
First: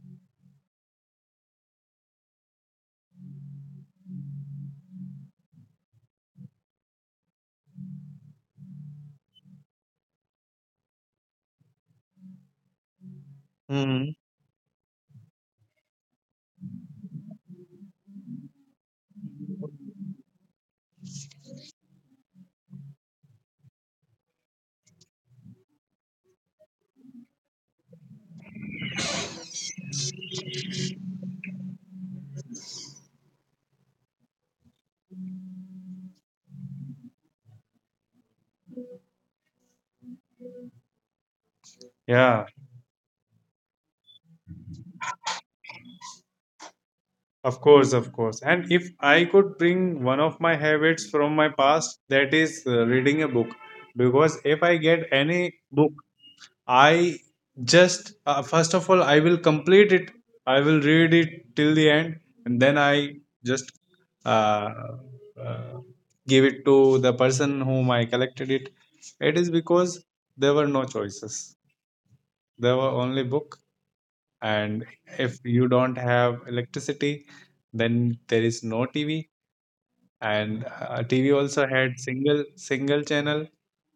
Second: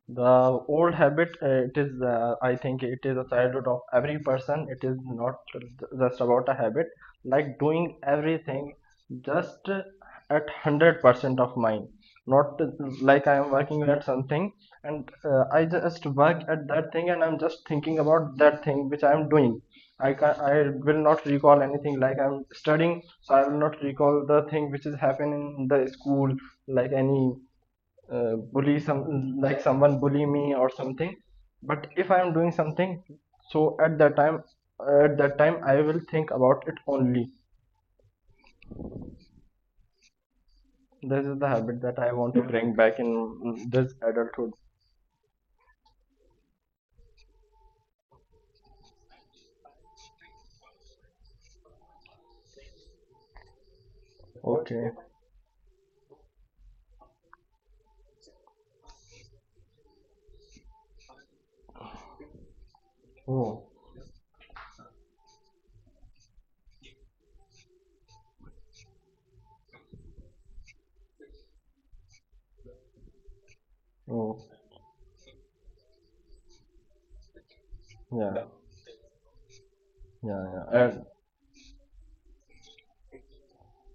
Speaker 2: The old habit, uh, it is, uh, I think it is a childhood of every person. It is not just about a habit, like doing everything just at one hundred percent of mine. Not like I am working at
Speaker 1: Hmm.
Speaker 2: something, and uh, I just work at that thing, and I'm just thinking about that thing which I am doing. I can I will not recall anything, like I'm studying, so I will not recall the thing which is happening in the school, like any uh, bully, some like someone bully me or something. But if I am doing something, so at that time, at that time I will think about it only. This is the habit that I
Speaker 1: Yeah,
Speaker 2: want to bring back in this adulthood.
Speaker 1: of course, of course. And if I could bring one of my habits from my past, that is uh, reading a book. Because if I
Speaker 2: Okay.
Speaker 1: get any book, I just uh, first of all I will complete it. I will read it till the end, and then I just
Speaker 2: Oh.
Speaker 1: uh, uh, give it to the person whom I collected it. It is because there were no choices. There were only book,
Speaker 2: Oh.
Speaker 1: and if you don't have electricity, then there
Speaker 2: Yeah.
Speaker 1: is no T V.
Speaker 2: Yeah.
Speaker 1: And
Speaker 2: Yeah.
Speaker 1: uh,
Speaker 2: And,
Speaker 1: T V also had single single channel,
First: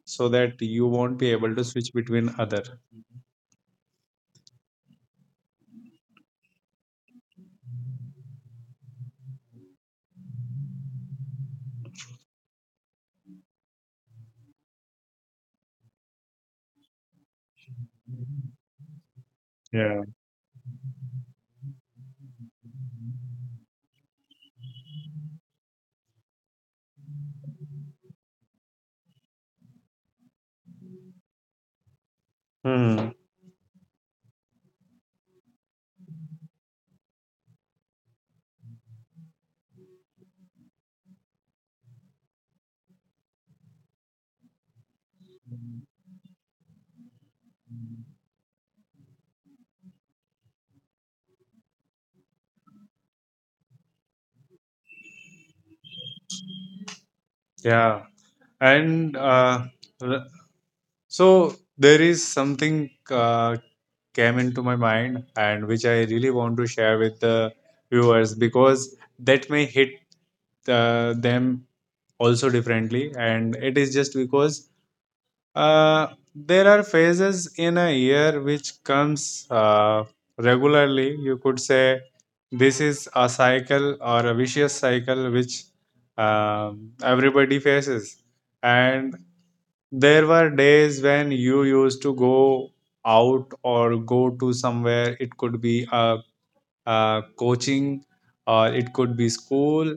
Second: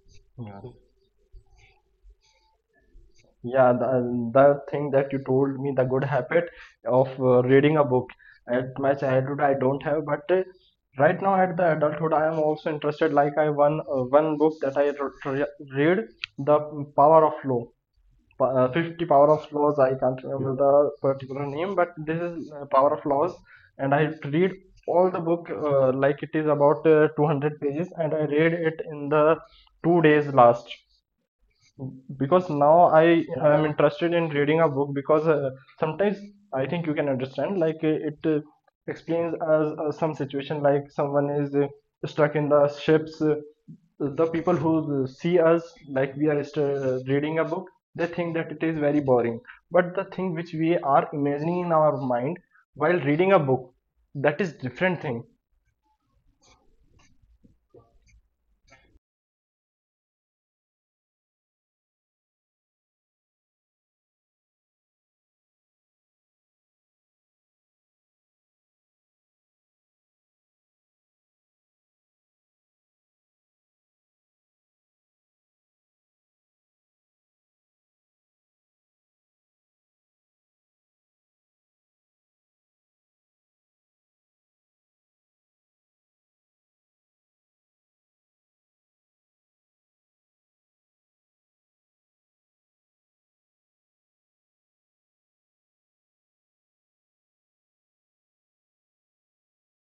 Speaker 1: so
Speaker 2: yeah.
Speaker 1: that you won't be able to switch between other.
Speaker 2: Yeah, the, the thing that you told me, the good habit of uh, reading a book. At my childhood, I don't have, but uh, right now at the adulthood, I am also interested. Like I one uh, one book that I r- re read, The Power of Law, Pa- uh, fifty Power of Laws. I
Speaker 1: Yeah.
Speaker 2: can't remember the particular name, but this is uh, Power of Laws, and I read all the book uh, like it is about uh, two hundred pages, and I read it in the two days last because now
Speaker 1: Hmm.
Speaker 2: I am interested in reading a book because uh, sometimes I think you can understand, like uh, it uh, explains us uh, some situation like someone is uh, stuck in the ships, uh, the people who uh, see us like we are st- uh, reading a book, they think that it is very boring. But the thing which we are imagining in our mind while reading a book, that is different thing.
Speaker 1: Yeah, and uh, r- so there is something uh, came into my mind, and which I really want to share with the viewers because that may hit uh, them also differently. And it is just because uh, there are phases in a year which comes uh, regularly. You could say this is a cycle or a vicious cycle which um, everybody faces. And there were days when you used to go out or go to somewhere. It could be a, a coaching, or it could be school,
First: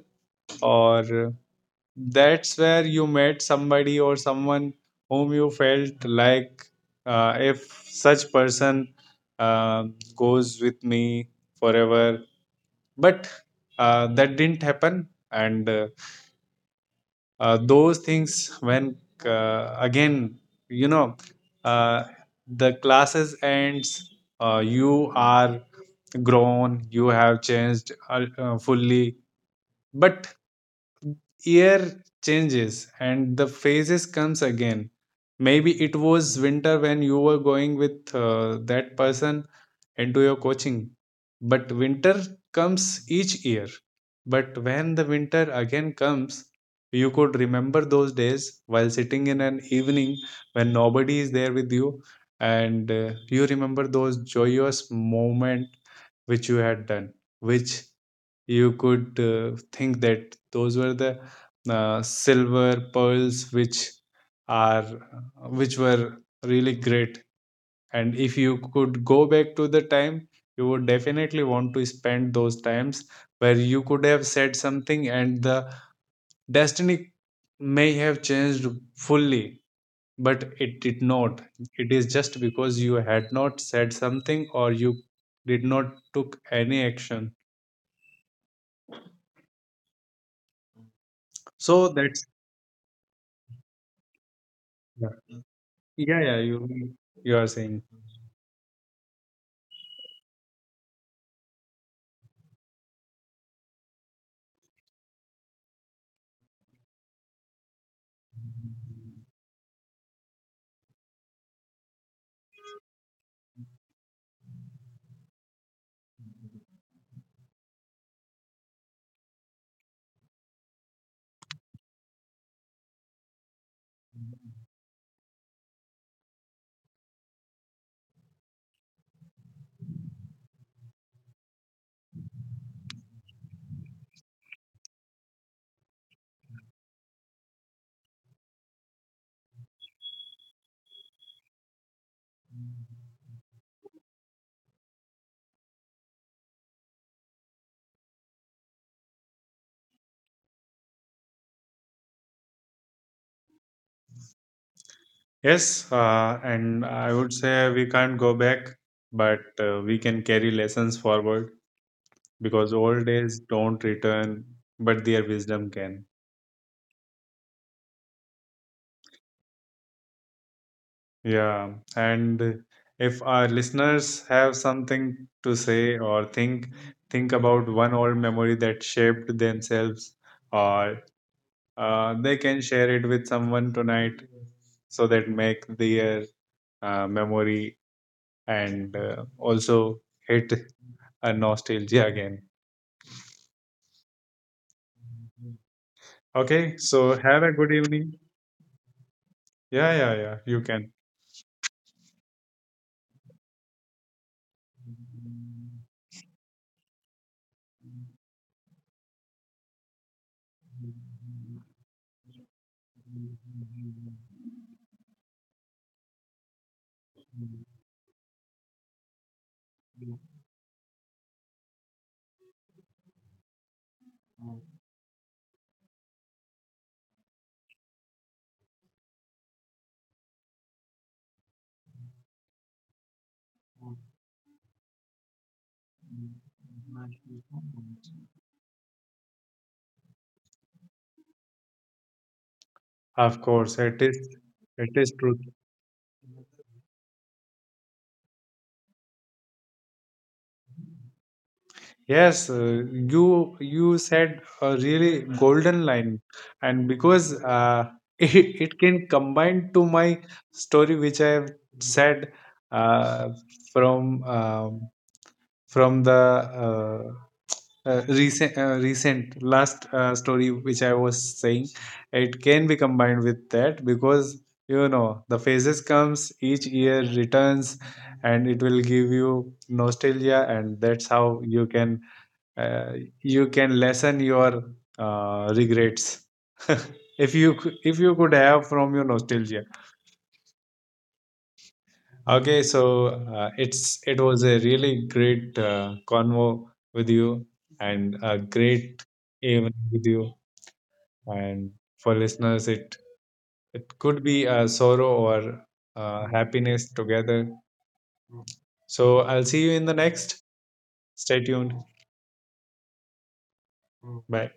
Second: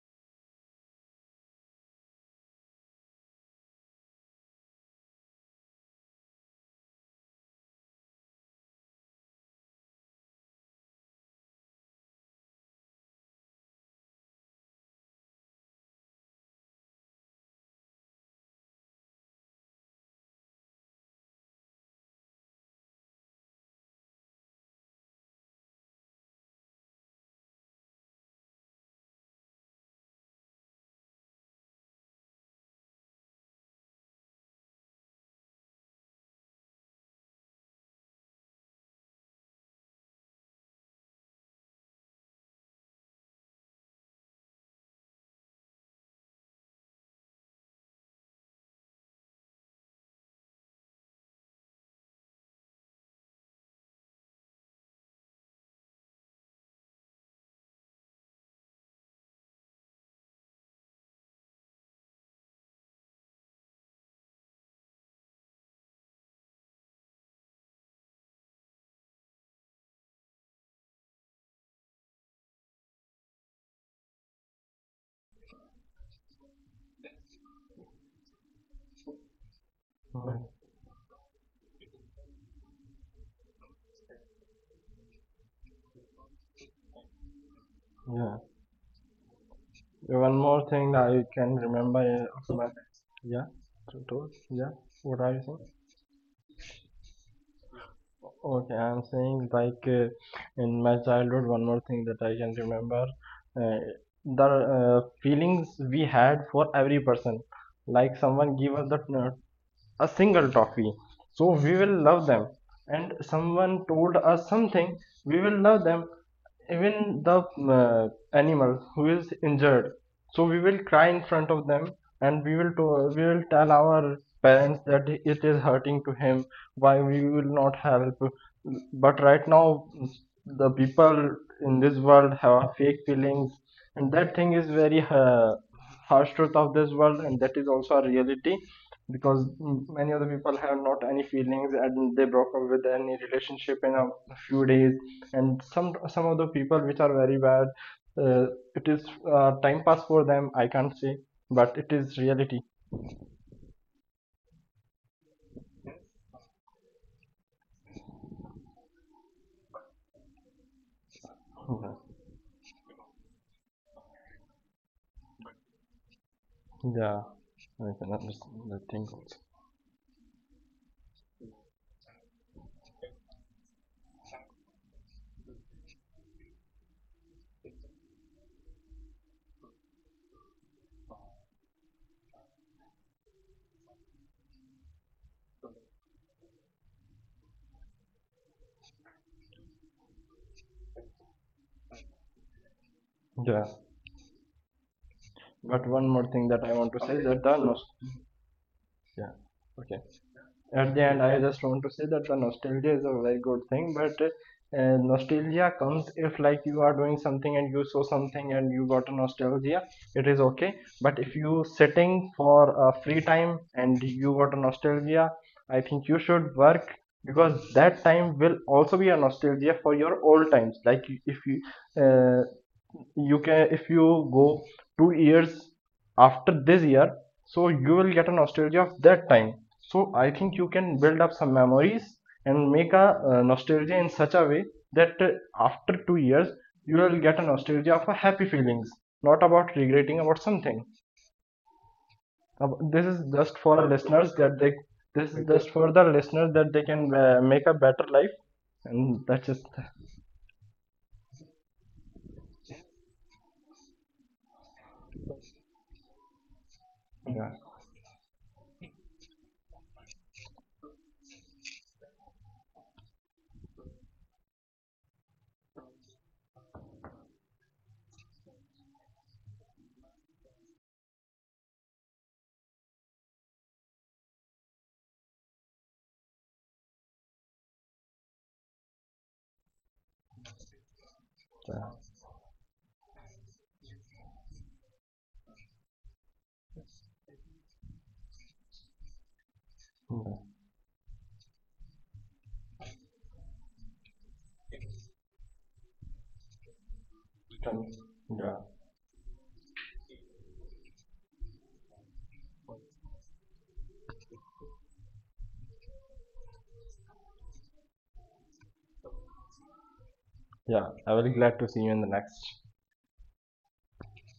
Speaker 1: or that's where you met somebody or someone whom you felt like, uh, if such person uh, goes with me forever. But uh, that didn't happen, and uh, uh, those things when uh, again, you know, uh, the classes ends, uh, you are grown, you have changed uh, uh, fully, but year changes and the phases comes again. Maybe it was winter when you were going with uh, that person into your coaching, but winter comes each year. But when the winter again comes, you could remember those days while sitting in an evening when nobody is there with you, and uh, you remember those joyous moment which you had done, which you could uh, think that those were the uh, silver pearls which are which were really great. And if you could go back to the time, you would definitely want to spend those times where you could have said something and the destiny may have changed fully, but it did not. It is just because you had not said something or you did not took any action.
Speaker 2: Yeah. One more thing that I can
Speaker 1: So that's,
Speaker 2: remember is my. Yeah, to- to- yeah.
Speaker 1: yeah.
Speaker 2: What are you saying?
Speaker 1: Yeah, yeah, you you are saying.
Speaker 2: Okay, I'm saying like uh, in my childhood, one more thing that I can remember, uh, the uh, feelings we had for every person. Like someone give us the uh, a single toffee, so we will love them. And someone told us something, we will love them. Even the uh, animal who is injured, so we will cry in front of them, and we will we will tell our parents that it is hurting to him, why we will not help. But right now the people in this world have fake feelings, and that thing is very uh, harsh truth of this world, and that is also a reality because mm, many of the people have not any feelings, and they broke up with any relationship in a few days. And some some of the people which are very bad, uh, it is uh, time pass for them, I can't say, but it is reality.
Speaker 1: Yes, uh, and I would say we can't go back, but uh, we can carry lessons forward,
Speaker 2: Yeah.
Speaker 1: because old days don't return, but their wisdom can.
Speaker 2: Yeah, I can understand the thing also.
Speaker 1: Yeah, and if our listeners have something to say or think think about one old memory that shaped themselves, or uh, they can share it with someone tonight, so that make their uh, memory and uh, also hit a nostalgia again.
Speaker 2: Yeah. But one more thing
Speaker 1: Okay,
Speaker 2: that I want
Speaker 1: so
Speaker 2: to say,
Speaker 1: have a
Speaker 2: that
Speaker 1: good
Speaker 2: the nos-
Speaker 1: evening.
Speaker 2: yeah.
Speaker 1: Yeah, yeah,
Speaker 2: Okay.
Speaker 1: yeah, you can.
Speaker 2: At the end, I just want to say that the nostalgia is a very good thing, but uh, nostalgia comes if like you are doing something and you saw something and you got a nostalgia, it is okay. But if you sitting for a free time and you got a nostalgia, I think you should work because that time will also be a nostalgia for your old times. Like if you uh, you can if you go two years after this year, so you will get a nostalgia of that time. So I think you can build up some memories and make a uh, nostalgia in such a way that uh, after two years you will get a nostalgia of a happy feelings, not about regretting about something. Ab- this
Speaker 1: Of
Speaker 2: is just
Speaker 1: course,
Speaker 2: for
Speaker 1: it
Speaker 2: the
Speaker 1: is,
Speaker 2: listeners that
Speaker 1: it
Speaker 2: they
Speaker 1: is truth.
Speaker 2: this is just for the listeners that they can uh, make a better life, and that's just
Speaker 1: Yes, uh, you you said a really golden line, and because
Speaker 2: yeah,
Speaker 1: uh, <laughs> it, it can combine to my story which I have said uh, from um from the uh, uh, recent uh, recent last uh, story which I was saying. It can be combined with that because you know the phases comes each year, returns, and it will give you nostalgia, and that's how you can
Speaker 2: yeah,
Speaker 1: uh, you can lessen your uh, regrets <laughs> if you cou- if you could have from your nostalgia. Okay, so uh, it's it was a really great uh, convo with you, and a
Speaker 2: yeah.
Speaker 1: great evening with you. And for listeners, it it could be a sorrow or uh happiness together. So I'll see you in the next.
Speaker 2: Yeah, I will
Speaker 1: Stay
Speaker 2: be
Speaker 1: tuned.
Speaker 2: glad to see you in the next.
Speaker 1: Bye.